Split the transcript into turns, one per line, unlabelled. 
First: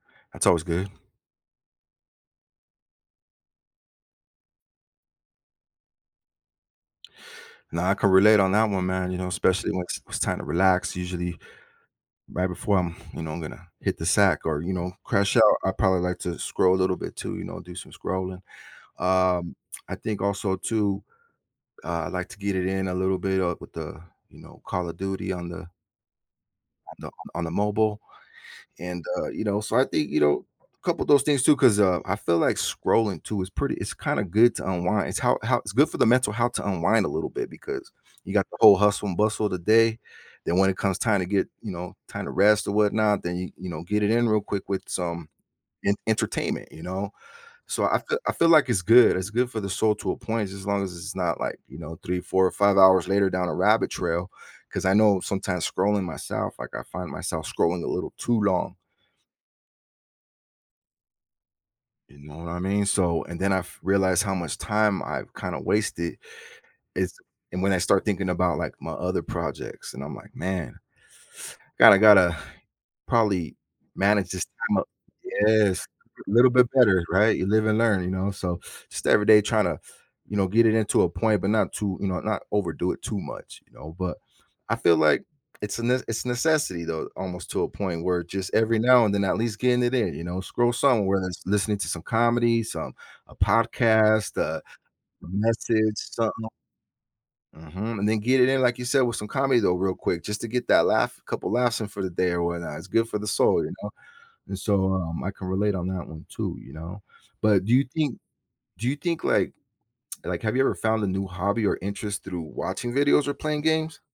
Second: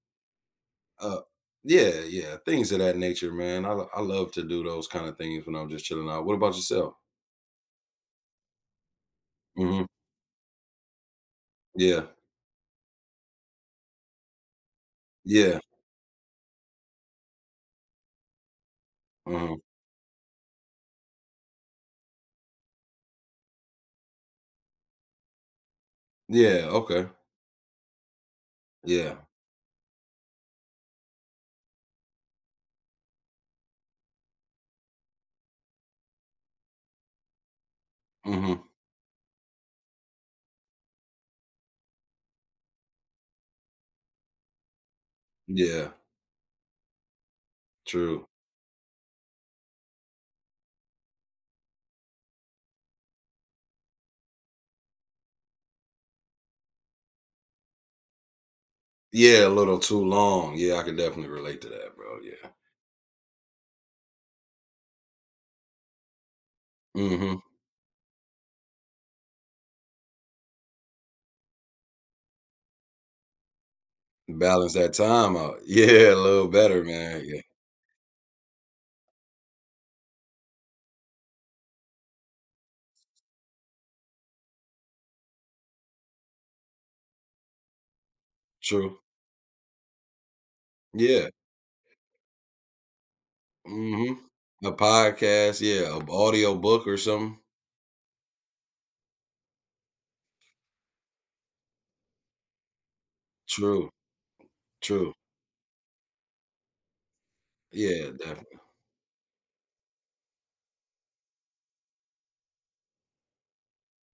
That's always good.
Uh, yeah, yeah, things of that nature, man. l I love to do those kinda things when I'm just chilling out. What about yourself?
Now I can relate on that one, man, you know, especially when
Mhm.
it's it's time to relax, usually,
Yeah.
right before I'm you know, I'm gonna hit the sack or, you know, crash out,
Yeah.
I probably like to scroll a little bit too, you know, do some scrolling. Um,
Uh-huh.
I think also too, uh, I like to get it in a little bit, uh, with the you know, Call Of Duty on the
Yeah,
on
okay.
the on the mobile. And,
Yeah.
uh, you know, so I think, you know, a couple of those things too, 'cause, uh, I feel like scrolling too is pretty it's kinda good to unwind, it's how how it's good for the mental health to unwind a little bit, because you got the
Mhm.
whole hustle and bustle of the day, then when it comes time to get, you know, time to rest or whatnot, then you you know, get it in real quick with some
Yeah.
en entertainment, you know? So I feel
True.
I feel like it's good, it's good for the soul to a point just as long as it's not, like, you know, 3, 4 or 5 hours later down a rabbit trail, 'cause I know sometimes scrolling myself, like, I find myself scrolling a little too long.
Yeah, a little too long, yeah, I can definitely relate to that,
You
bro,
know what
yeah.
I mean? So and then f realized how much time I've kinda wasted, is
Mhm.
and when I start thinking about, like, my other projects and I'm like, "Man gotta gotta probably manage this
Balance
time up."
that time out,
Yes!
yeah, a
A
little
little bit
better
better,
man,
right?
yeah.
You live and learn, you know, so just every day trying to, you know, get it into a point, but not too you know, not overdo it too much, you know, but I feel like it's a n it's necessity though, almost to a point where it just every
True.
now and then at least getting it in, you know, scroll somewhere,
Yeah.
lis listening to some comedy, some a
Mhm.
podcast, a
A
a
podcast, yeah,
message,
a
something
audio book or something.
Mhm, and then get it in, like you said, with some comedy though, real quick, just to get that laugh, a couple of laughs in for the day or whatnot, it's good for the soul, you
True.
know? And so,
True.
um, I can relate on that one too, you know? But do you
Yeah,
think
definite
do you think like like, have you ever found a new hobby or interest through watching videos or playing games?